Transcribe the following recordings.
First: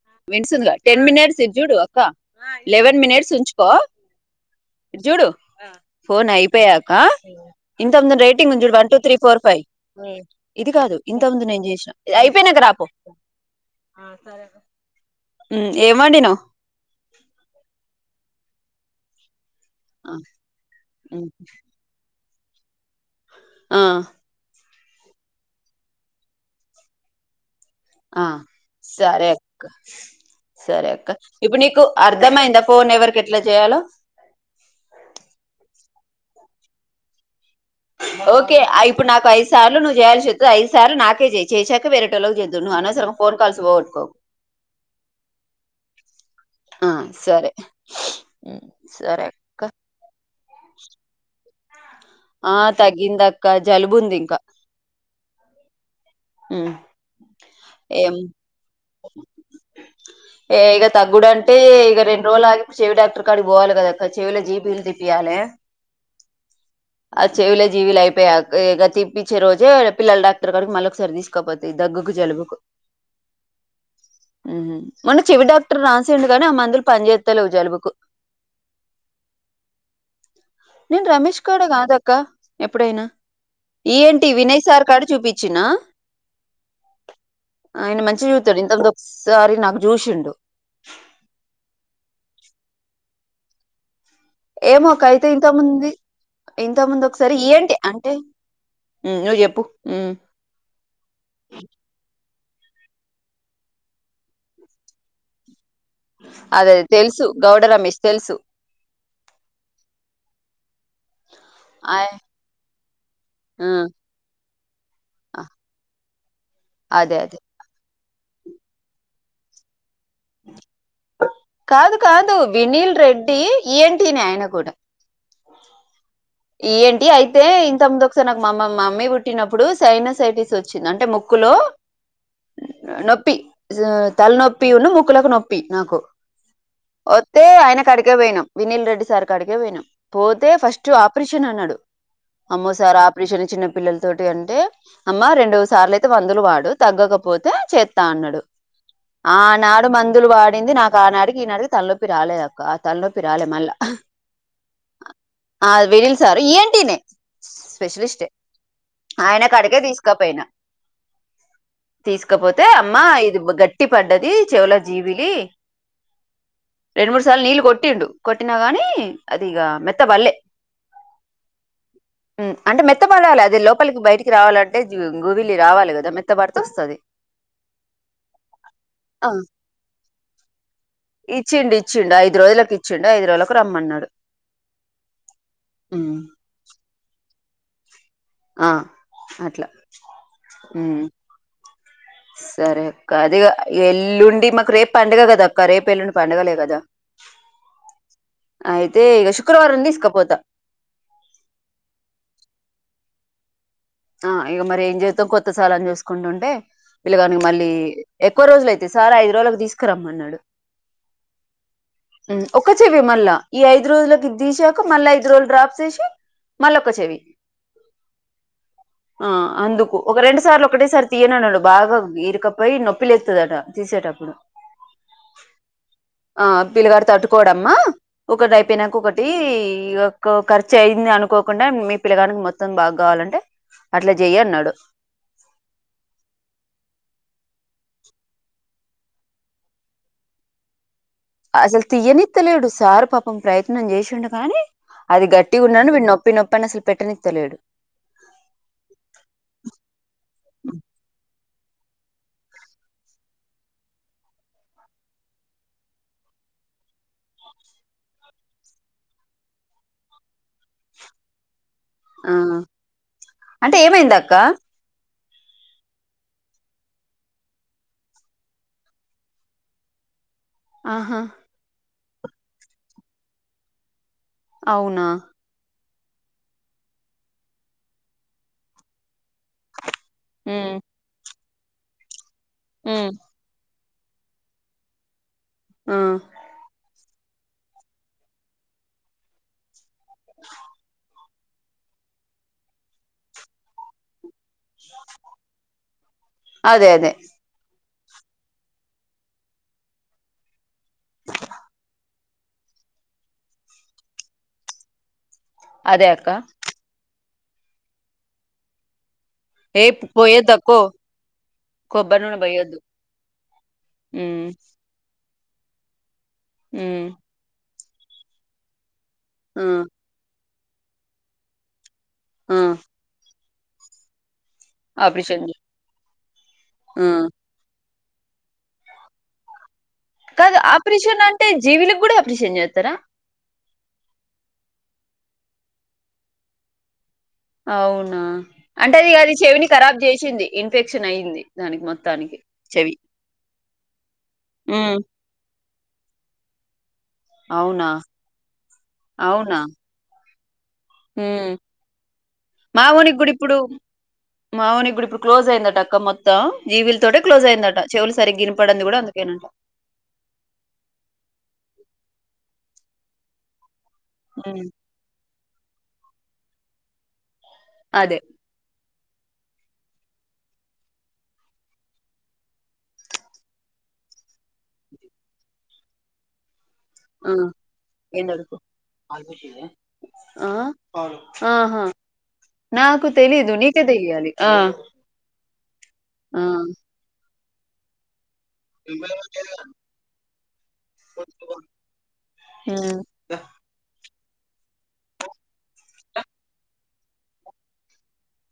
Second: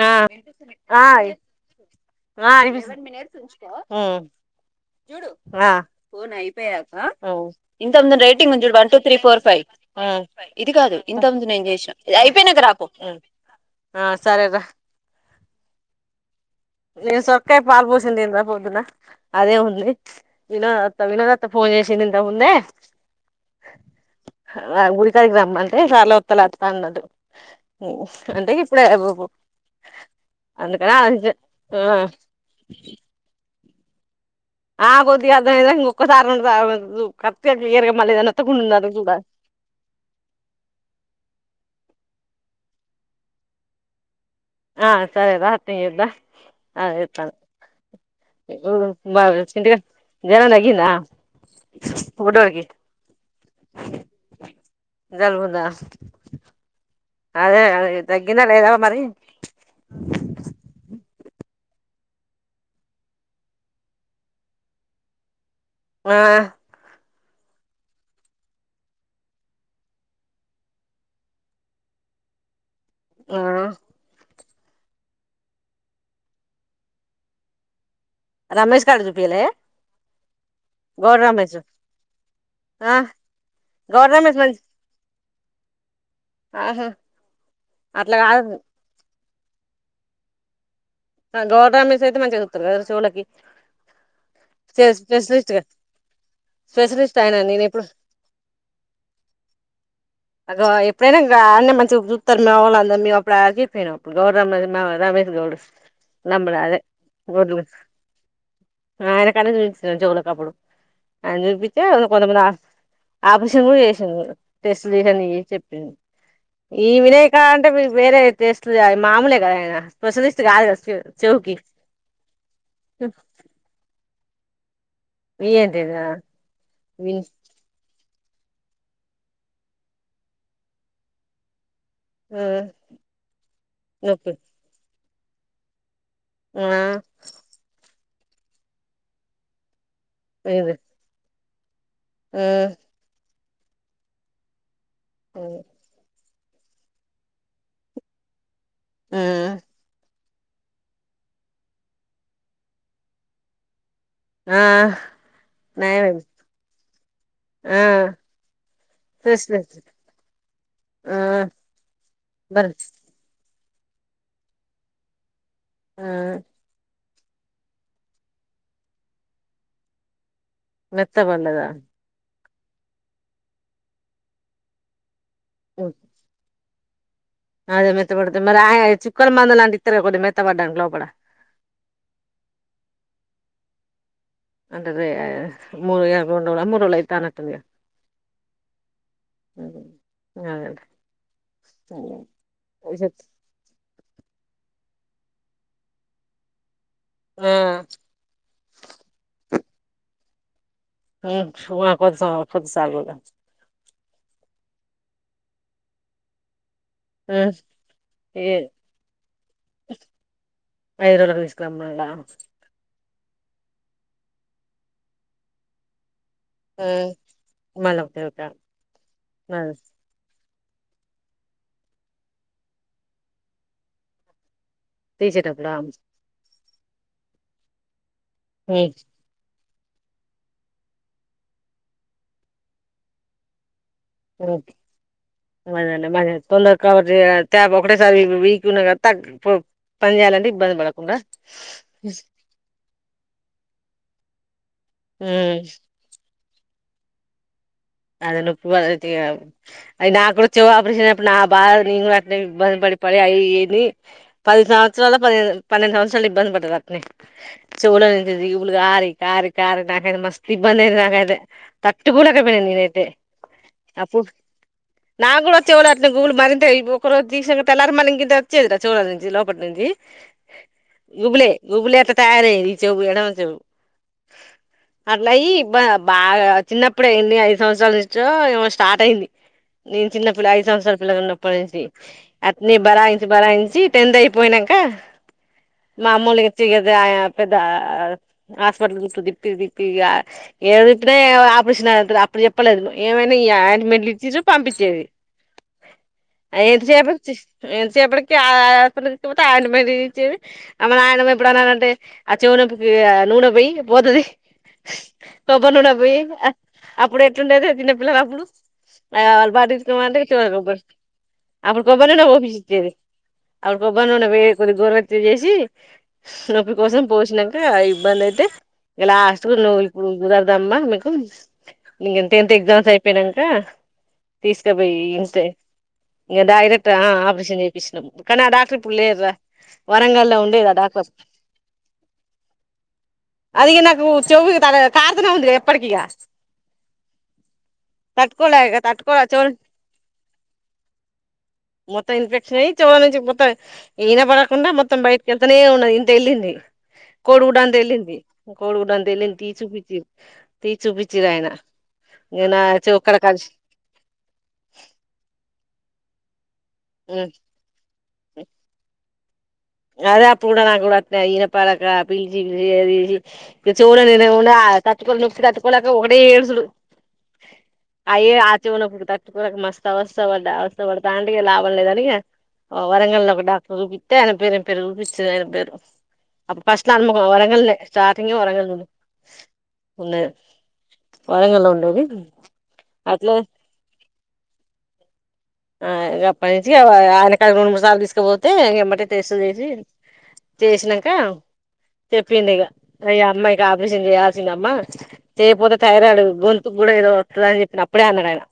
ఆ విన్సుందగా ten minutes ఇటు చూడు అక్క లెవెన్ మినిట్స్ ఉంచుకో కో ఇది చూడు చూ ఫోన్ ఫన్ అయిపోయాక అయిపోక ఇంత రేటింగ్ ఉ చ one two three four five ఇది కాదు ఇంతందు నేను చేసా ఇది అయిపోయినాక రాపో సరే రా మ్మ్ ఏం వండినవ్ నేను సక్కే పాల్ పోసింద్న్ంద పొద్దున అదే ఉంది ఆ వినోద అత్త ఉమ్, వినోద అత్త ఫోన్ చేసింది దా ముంద ఆ ఆ గుడికాకి రమ్మంటే సర్లే వస్తా అన్నాడు ఆ, అంటే ఇప్పుడే సరే అక్క సరే అందుకని అక్క ఆలోచించా ఇప్పుడు నీకు అర్థమయిందా ఫోన్ ఎవరికి ఎట్లా చేయాలో ఆ కొద్ది గా అర్థమైంది గానీ ఒకసారి రెండుసార్లు జూ ఓకే ఇప్పుడు నాకు ఐదు సార్లు నువ్వు చేయాల్సి చె ఐదు సార్లు నాకే చే చేసాక వేర చేద్ద ను అస సర ఫోన్ కాల్స్ పో ఉట్కో ఆ సరే రాత్రంగ ఇద్ద అద ఆ, సరే ఉమ్, ఇస్తానుఊ బా సరే అక్క చిట్గా జ్వరం తగ్గిందా ఆ బుడ్డోడికి తగ్గిందక్క జలుబుంది ఇంకా జలుబు ఉందా అదే అదే ఏం తగ్గిందా లేదావా మరి అంటే ఇక రెండు రోజులు ఆగిప్పు చెవి డాక్టర్ కాడ పోవాలి కదాక్క చెవిలో జీపిీలు తిప్పయాలి ఆ ఆ చెవులే జీవులు అయిపోయా గది ఇప్పించే రోజే పిల్లల డాక్టర్ కడికి మళ్ళీ ఒక సరి తీసుకోపోతుాయి దగ్గుకు జలుబుకు ఆ మొన్న చెవి డాక్టర్ రాసిండుగాని ఆ మందులు పని చేేస్తలే జలుబుకు రమేష్ కాడజూపియేల్ నేన్ రమేష్ కాడ కాదక్క ఆ ఎప్పుడైనా ఈ గౌడ ఏంటి రమేష్ మంచి వినయ్ సార్ కాడ చూపించ చ్చిన ఆహా ఆ ఆయన అట్లా మంచి కాదు చూతాడు ఇంత సారీ నాకు జ్యూష్ ఉం గౌడ రమేష్ అయితే మంచిగా చేతడు కాదురా చెవులకి ఏమో అయితే ఇంత స్పెషలిస్ట్ గా ముంది ఇంత ముంది స్పెషలిస్ట్ ఒకసారి ఆయన ఈ నేను న్ టీ ఎప్పుడు అంటే నువ్ చెప్పు మ ఓళ అందా మీప్పుడు ఆగి ఫన గౌ రా రమేష్ గౌడ నమ్మడా అదే తెలుసు గౌడ రమేష్ తెలుసు ఆయన కన్నా చూపించ చెవులకిప్పుడు ఆయన చూపించే ఆయ కొంతమంది ఆపరషన్ కూడా హ్మ్. చేసాను టస్లీహని చెప్పింది ఈ అదే విన అదే. కాంట వేరేతేస్లు మామూలులే కదానా స్పెషలిస్ట్ కాదట కాదు కాదు వినీల్ రెడ్డి ఏంటి త అయన కూడా ఏంటిదా ఏ ఏంటి విన్ అయితే ఇంత ముందు ఒకసారి నాకు మామ్మ మమ్మీ పుట్టినప్పుడు సైనసైటిస్ వచ్చింది అంటే ముక్కులో నొప్పి తల నొప్పి ఉన్న ము కులకు నొప్పి నాకు ఆ ఓతే అయినా కడకగా వయిం వినీల్ రెడ్డి సార్ కకగాయిడం పోతే ఇది ఫస్ట్ కిషన్ అన్నాడు ఆ అమ్మో సారా ఆపరిషన్ చిన్నపిల్లలతోటి అంటే అమ్మా రెండు సార్లుయితే వంద అదులు వాడు తగ్గకపోతే చేస్తా అన్నాడు ఆ నాడు మం మందులు వాడింది నాకు ఆనాటికి ఈనాకి తలనొప్పి రాలేదు అక్క ఆ తలనొప్పి రాలే మళ్ళా ఆ విల్ నయమైంది సారు ఏంటినే ఆ స్పెషలిస్ట్ ఆయన కాడికే స్పెషలిస్ట్ తీసుకపోయినా ఆ తీసుకపోతే బర్ అమ్మా ఇది గట్ ట్టి పడ్డది చెవుల జీవిలి ఆ రెండు మూడు సార్లు నీళ్లు కొట్టిండు కొట్టినా గాని అది ఇక మెత్త బల్లేె మెత్త పల్ళదా అంటే మెత్త పడాలి అది లోపలికి బయటికి రావాలంటే గూవలి రావాలి కదా మెత్త పడు వస్తది అదే మెత్త పడుతుంది మరి ఆయ చుక్కల ఆ మంద లాంటి ఇస్తర కదా మెత్త పడటానికి లోపల ఇచ్చిండు ఇచ్చిండు ఐదు రోజులకు ఇచ్చిండు ఐదు రోజులకు రమ్మన్నాడు అంటదే ముూండ ఉమ్, ముూలయితానట్ంది ఆ అట్లా సరే అక్క అది ఎల్లుండి మాకు రేపు పండగ కద అక్క రేపు ఎల్లుండి పండగలే కదా అయితే ఇక శుక్రవారం తీసుకపోతా ు కొద్స కొద్సాగుద ఆ ఇక మరి ఏం చేస్తాం కొత్త సాలన్ని చూసుకుంటుంటే పీల్లగానికి మళ్ళీ ఎక్కువ ఏ రోజులయితే సార్ ఐదు రోజులకు తీసుకురమ్మ అన్నాడు ఐదు రోజులకు తీసుకురమ్మన్నాడా ఒకా చె మల్ల ఈ ఐదు రోజులకి ఇది తీసాక మళ్ళా ఐదు రోజులు డ్రాప్ ఎసి హుమల్ల ఒక చెవుక ఆ అందుకు ఒక రే రెండు సార్లు ఒకటేసారి తీయనుడు బాగా ఈరికపైయి నొప్పి లేతదట తీసేటప్పుడు తీసేటప్పుడా ఆ పిల్లగాడు తట్టుకోడమ్మ ఒకటి అయిపోయినాక ఒకటి ఈ యొక్క ఖర్చు అయ్యింది అనుకోకుండా మీ పిల్లగానికి మొత్తం బాగా కావాలంటే అట్లా చెయ్యి ఓకే అన్నాడు మాది మ తొందర కవర్ చెయ్ అయితే ఒకటే సారి వీక్ ఉన్న కదా తగ పని చేయాలంటే ఇబ్బంది పడకు అసలు తీయ్యనిత్తలేడు సార్ పాపం ప్రయత్నం చేసి తూడు గానీ అది గట్టిగా ఉన్నా నొ నొప్పి నొప్పి అని అసలు పెట్టనిత్తలేదు అది నొప్పు అది నా కూడా చెవు ఆపరేషినప్పుడు నా బాధ నేను కూడా అట్నే ఇబ్బంది పడి పడి అవిని పది సంవత్సరాలు పది పా పన్నెండు సంవత్సరాలు ఇబ్బంది పడుతుారు అతని చెవులోంచి జివులు కారి కారి కారి నాకైతే మస్తు ఇబ్బంది అయింది నాకైతే తట్టు కో ఆ లేకపోయిన నేనైతే అంటే ఏమైంద అప్పుడు అక్క నాకు కూడా చెవుల అట్లా గువులు మరింత ఒకరోజు తీస్తే తెల్లరి మల్ల ఇంకింత వచ్చేది రా చెవుల నుంచి లోపటి నుంచి ఆహా గుబులె గుూబులే అ కారే చెవు ఎడుమ చెవు అవునా అట్లయి బా బాగా చిన్నప్పుడే ఎన్ని ఏ సంవత్సరాల నుంచో ఏమో స్టార్ట్ అయింది నేను చిన్నప్పుడు ఐదు ఉమ్ సంవత్సరాల పిల్లనున్నప్పు పడేసి అట్నే ఉమ్ భరాయించి భరాయించి టెన్త్ అయిపోయినాక ఆ మామూలుగా తీగదాయా పెద్ద హాస్పిటల్ గిట్ల తిప్పి తి ఇగా ఏడ తిప్పిన ఏ ఆపరేషన్ అయితది అప్ అప్పుడు చెప్పలేదు ఏమైనా ఈ ఆయింట్మెంట్లు ఇచ్చిరు పంపించేది ఆ ఎంత అదే సేపు అదే ఎంత చెప్పటికి ఆ ఆ హాస్పిటల్ తీసుకపోతే ఆయింట్మెంట్ ఇచ్చేది మా నయనమ్మ ఇప్పుడు అన్నానంటే ఆ చెవు నొప్పికి నూనె పోయి పోతది తబనుడ అదే పోయి అక్క ఇప్పుడు ఎట్లుండేది చిన్నపిల్లలప్పుడు వాళ్ళు ఏ బటికో అంట చూడాల పోయేద్దక్కో కొబ్బరు అప్పుడు కొబ్బరి ఫ నూనె పోయొద్దు ఇచ్చేది అప్పుడు కొబ్బరిని ఉన్న హ్మ్ కొద్ది గోరువెచ్చగా చేసి జీ నొప్పి కోసం హ్మ్ పోసినాంక అయి బలేతే ఇలా అస్ట్ ఆ [unintelligible] రమ్మా మేకు ఇంగా అంతే ఆ! ఎగ్జామ్స్ అయిపోయినా టే తీసుకపోయి ఇన్స్ట ఆపరేషన్ చే ఇంక డైరెక్ట్ ఆ ఆపరేషన్ చే కష్ణ కనీ డాక్టర్ ఇప్పుడులేరు రా కాదు ఆపరేషన్ అంటే జీవునికి కూడా ఆపరేషన్ చేస్తారా అదిక నాకు చెవు త కార్తనే ఉంది ఎప్పటికిక అవునా తట్టుకోలే అంటే అది తట్టుకో అది చెవు చెవిని ఖరాబ్ చేసింది ఇన్ఫెక్షన్ అయింది దానికి మొత్తం మొత్తానికి ఇన్ఫెక్షన్ అయ్యి చెవి చెవులు నుంచి మొత్తం ఇన పడకుండా మొత్తం హ్మ్ బయటికిెళ్తనే ఉ ఇంత ఎళ్ళింది కోడుగుడ అంత అవునా ఎలింది కోడుగుడ అంత ఎల్లింది తీసి చూపిచ్చిరి తీచు ఉ మా చెవు ఓనికి కాడ కూడా కలిసి ఇప్పుడు మా ఓనికి కూడా ఇప్పుడు క్లోజ్ అయిందట కమ్మత్త జీవులతోటే క్లోజ్ అయ్యిందట చెవులు సరి గీనపడింది కూడా అందు ఏందంట అదే అప్పుడు కూడా నాకు కూడా అట్లే పాలక పిలిచి పిలిచి అది ఇక చూడలేనెమో అ హ్మ్ తట్టుకున్ తట్టుకోలేక ఒకటే ఏడుసుడు. అదే అయ్యే ఆ చెవులో పుడు తట్టుకోలేక మస్తు అవస్థ పడ్డ. అవస్థ పడతాంటే ఇక లాభం లేదు అని ఆ వరంగల్లో ఒక డాక్టరుకు చూపిత్తె ఆయన పేరు పెరుగుపిస్తే అయ్యిద్ది ఏదో అప్ ఆ ఏంది అడుగు పాలు పోసిందా ఉన్నది ఆ పాలు వరంగల్ లో ఆహా ఉండేది నాకు అట్లా తెలీదు నీకే తెలియాలి. ఆ ఆ ఆ రేపటి నుంచి అవు ఆడే తరు మసాల తీసుక పో ఎమ్మటె టెస్టు చేసి చేసినాంక చెప్పిండు ఇక హ్మ్ ఈ అమ్మాయికి ఆపరేషన్ చేయాలి వచ్చిందమ్మా చేయకపోతే థైరాయిడు గొంతుకు కూడా ఏదో వత్తది అని చెప్పిన అప్పుడే అన్నాడు ఆయన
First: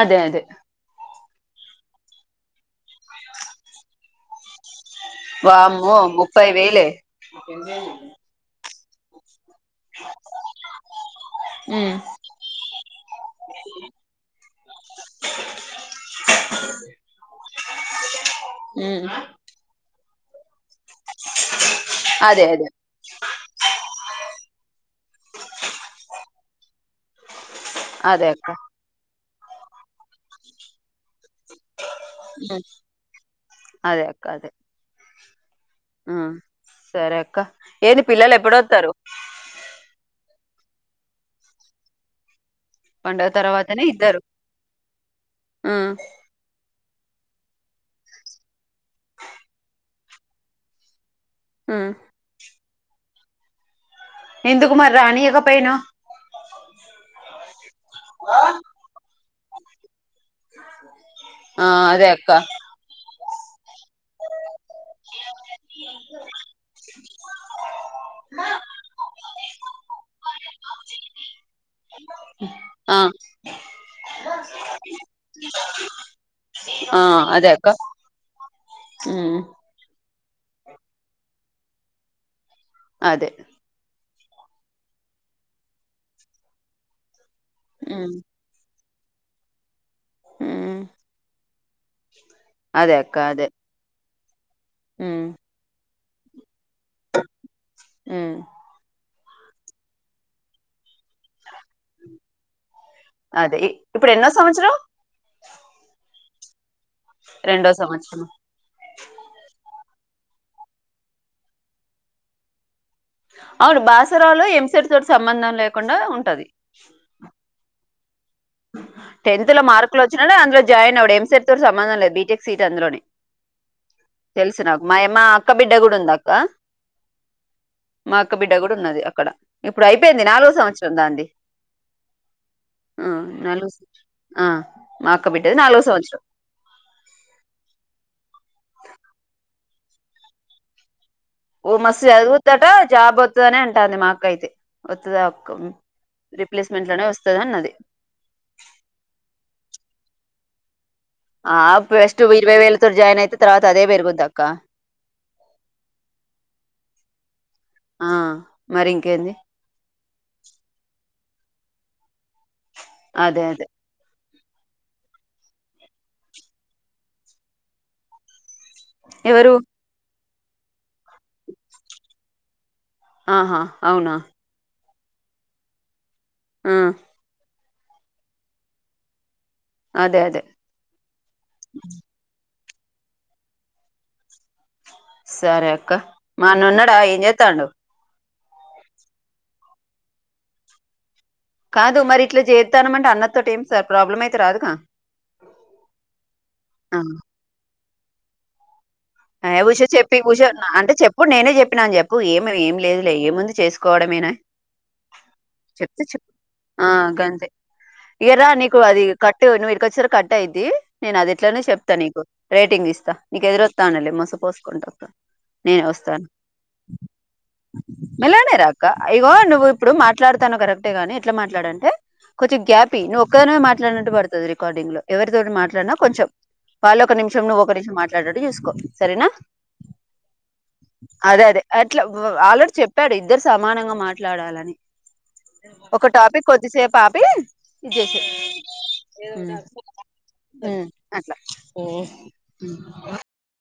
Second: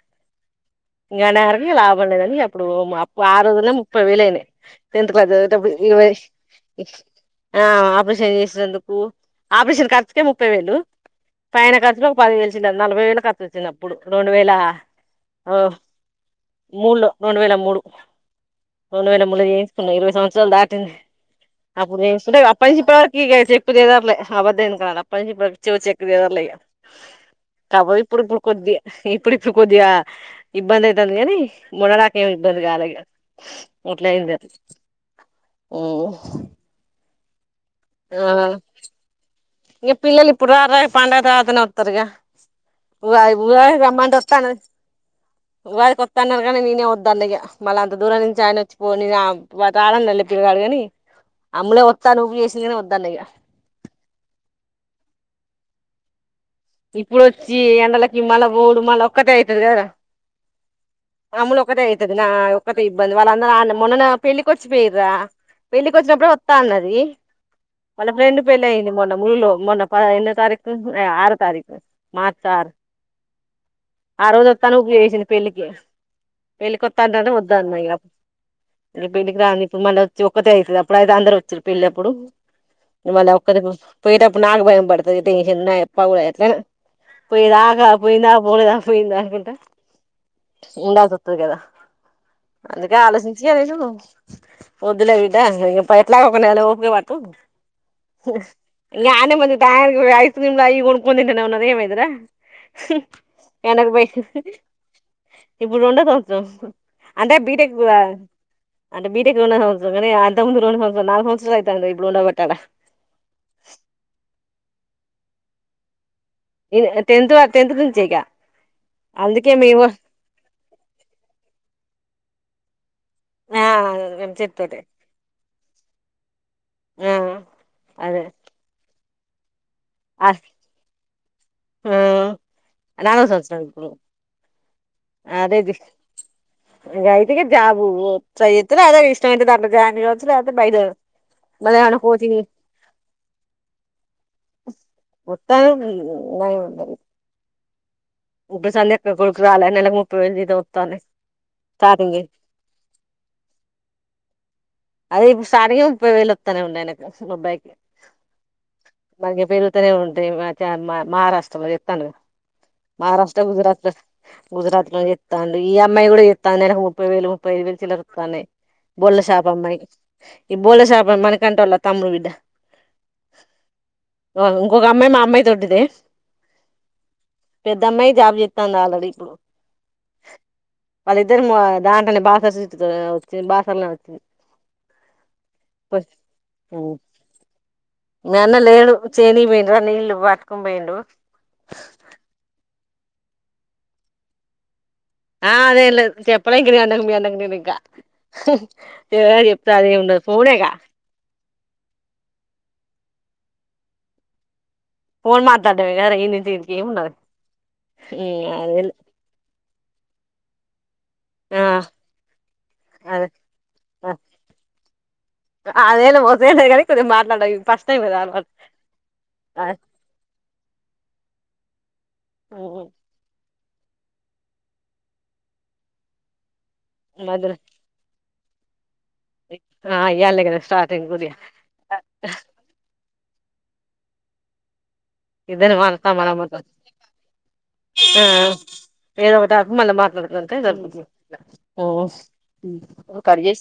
అదే అదే. ఇంకా [unintelligible] లాభం లేదని అప్పుడు అప్పు ఆ రోజుల్లో ముప్పై వేలు అయినాయి టెన్త్ క్లాస్ చదివేటప్పుడు ఈ వామ్మో వయస్ ముప్పై వేలే ఆ ఆపరేషన్ చేసేటందుకు ఓ ఆపరేషన్ ఖర్చుకే ముప్పై వేలు, పైన ఉమ్ ఖర్చులు ఒక పది వేలు చిల్లర నలభై వేలు ఖర్చు వచ్చింది అప్పుడు రెండు వేల ఆ మూడులో రెండు వేల మూడు ఉమ్ రెండు వేల మూడు చేయించుకున్నా ఇరవై సంవ చ్చల్ దాటి అప్పుడు చేయించుకుంటే అదే అప్పటి అదే నుంచి ఇప్పటి వరకి ఇక చెక్కు చెదర లే అబద్దం [unintelligible] అప్పటి నుంచి ఇప్పటి వరకు చెవు చెక్కు చెదరలే ఇక కాబోతె అదే ఇప్పుడిప్పుడు అక్క కొద్దిగా ఈ ఇప్పుడిప్పుడు కొద్దిగా ఇబ్బంది అయితది గానీ మొన్నటి దాకా ఏమి ఇబ్బంది ఉమ్, కాలే ఇక అట్లే [unintelligible] ఊమ్. సరే అక్ క్క ఏది పిల్లలు ఎప్పుడొత్తరు ఇ పిల్లలు ఇప్పుడు రార్ గా పండగ తరవాతనే వత్తరుగా. పండుగ ఉగాది ఉగాది కి తర్వాతనే రమ్మంటే ఇద్దరు వత్తాను. ఆ ఉగాది కి వత్తా అన్నారు గానీ నేనే వద్ [unintelligible] మళ్ళా అంత దూరం నుంచి ఆయన వచ్చి పోని [unintelligible] గానీ ఆ అమ్ములే వస్తాను నువ్వు చేసిన [unintelligible] న్నయ్యా ఎందుకు మరి రానీయక పోయినా ఇప్పుడు ఈ ఎండలకి మల్ల పోవుడు మల్ల ఒక్కతే అయితది కదా రా అములు ఆ ఒక్కటే అదే అయితది నా అక్క ఒక్కటి ఇబ్బంది వాళ్లందరూ [unintelligible] మొన్నన్న పెళ్ళి వచ్చిపోయిరా పెళ్లికిచ్చినప్పుడు వస్తా అన్నది వళ్ళ ఫ్రెండ్ పెళ్లి అయింది మొన్న ముళ్లో మొన్న ప్ప ఎన్నో తారీకు ఆరు తారీఖు ఆ ఆ రోజు వస్తాను [unintelligible] చేసింది పెళ్ళికి పెళ్ళికి ఆ వస్తాంట అదే వద్ద అక్క అన్న ఇంకా ఉమ్ పెళ్ళికి రాంది ఇప్పుడు మళ్ళీ ఒక్కతే అయ్యితది అప్పుడు అయితే అందరు వచ్చారు పెళ్లి అప్పుడు అదే [unintelligible] పోయేటప్పుడు నాకు భయం పడుతది [unintelligible] [unintelligible] పోయిదాకా ఉమ్ పోయిందా పోలేదా పోయిందాకుంట ఉమ్ ఇంద సతుగదా అదే అందుకే అక్క అదే ఆలోచించయ నేను పదులే ఉమ్ వీట అ ఎట్లా ఒకక్కన గవాత ఉమ్ నే మంచి తయకి ఐస్ క్రీమ్ ముంద ద నవన్న ఏమదరా అదే ఇ- వెనకు బై ఇప్పుడు ఎన్నో సంవత్సరం ఇప్పుడు ఉండదు జస్ అంటే రెండో బీటెక్ సంవత్సరం అంటే బీటెక్ సంతాస న సంత్స అయిత అంద్ర ఇబ్డు ఉండ బట్టటా అవును బాసరాలు ఎంసర్ తోటి సంబంధం లేకుండా ఉ ఇ టెంతత్ టెత్ చేగా టెన్త్ లో మార్కులు వచ్చినా అందులో జాయిన్ అవ్వడు ఎంసెర్ తూర్ సంబంధం లేదు బీటెక్ సీట్ అందులోని ఆ మేము తెలుసు చేతితోటే నాకు మా మా అక్క బిడ్డ కూడా ఉంది అక్క ఆ మా అదే అక్క బిడ్డ కూడా ఉన్నది అ అక్కడ ఇప్పుడు అయిపోయింది నాలుగో సంవత్సరం దా అంది న నలో ఆ మా అక్క బిడ్డది అదేది నాలుగో సంవత్సరం గయిటి జబ తె ఇష్టమ త జాతే బైద ఓ మస్తు చదువుతాట జాబ్ వవుతుదనే అంటుంది మా అక్క అయితే వతుందిా మొత్తాను రిప్లేస్మెంట్ లోనే వస్తుంది అన్నది ఇప్పుడు సందే కొడుకు అాల నలకు ముప్పై వె ఆ ఫస్ట్ ఇరవై వేల తర జాయిన్ యితే తర్వాత అదే పెరుగుద్ అక్క అదే ఇప్పుడు సాక ముప్పై వేలు వస్తానే ఉన్నాయనకు మబ్బాయికి ఆ మరి ఇంకేంది మనగ పేరుగునే ఉంటడి మహారాష్ట్రలో ఇతాను మహారాష్ట్ర అదే అదే గుజరాత్ గుజరాత్ లో చెత్తాండు ఈ అమ్మాయి కూడా చెస్తాంది నెలకు ముప్పై వేలు, ముప్పై ఐదు వేలు చిల్లర వత్తాన్నాయి. బొల్లా షాప్ ఎవరు అమ్మాయి ఈ బోల్ల షప్ మణికంటోల తమ్ముని బిడ్డ ఆహా అవునా ఒక అమ్మాయి మా అమ్మాయి దో డ్డిదే ఆ పెద్ద అమ్మాయి జాబ్ జెస్తంది అల్ రెడ్ ఇప్ అదే అదే వాళ్ళిద్దరు అ దాంట్లోనే బాసస్ జోచి బసన్న వచ్చది [unintelligible] సరే అక్క మానున్నడ ఏం చేతాండూ మీ అన్న లేడు చేేనికి పోయిండు రాను గిల్లు [unintelligible] బట్కపోయిండు బైంు ఇతానమంటే అన్నతోటి ఏం సార్ ప్రాబ్లం అయితే రాదుగా ఆ అదే లేదు చెప్పలే ఇ అండంగడి [unintelligible] మీ అన్న కి గింకా అయివ్ ఉష చెప్పి ఉండదు ఉష నా ఫోనేగా అంటే చెపుడు నేనే చెప్ చెప్పినని చెప్పు ఏం ఏం లేదులే ఏముందు చేసుకోవడమేనయి ఫోన్ మాట్లాడమే చెప్తే కదరా చెప్ ఈ నుంచి ఈడికి ఆ ఏమున్నది గంతే ఇగర నీకు అదేలే అది కట్టు ఇ కొసర్ కట్ అయిది నేను అది ఇట్లానే ఆ చెప్తా నీకు రేటింగ్ ఇస్తా అదే నీకు ఎ రోజ్ లేమ్ మస్తూ పోసుకుంటావ్ నేనే వస్తా అదేలే వదిలేలే కానీ కొంచెం మాట్లాడ ఫస్ట్ టైం కదా అలవాటు మెల్లగానే రా అక్క ఇంగో నువ్వు ఇప్పుడు మాట్లాడ తాన్ కరెక్ట్ గాని ఇంట్ల ట్లాడంటే కొచీమ్ గ్యాప్ ఇయి నువ్ ఒక్క దానివే మాట్ లేనట్టు పడతది రికార్డింగ్ లో ఎవరితోటి మాట్లాడిన్ కొంచెం వాళ్ళ ఒక నిమిషం మధ్యలో నువ్వు ఒక నిమిషం మాట్లాడడ్ యుసుకో సరేనా ఆ ఇయ్యాలే కదా స్టార్టింగ్ కొద్దిగా అదే అదే అట్లా వా వ ఆలో చెప్ చెప్పాడు ఇద్దరు సమానంగా మాట్లాడాలని ఇద్దారమా అల్ ఒక సమన్ మో టాపిక్ కొద్దిసేపు ఆపి [unintelligible] ఆ ఇచ్చేసే ఏదో ఒకట్ అప్ మళ్ళ మాట్లాడుతుంటే జరుగుక్ అట్లా [unintelligible] ఉమ్ నువ్ కట్ చేస్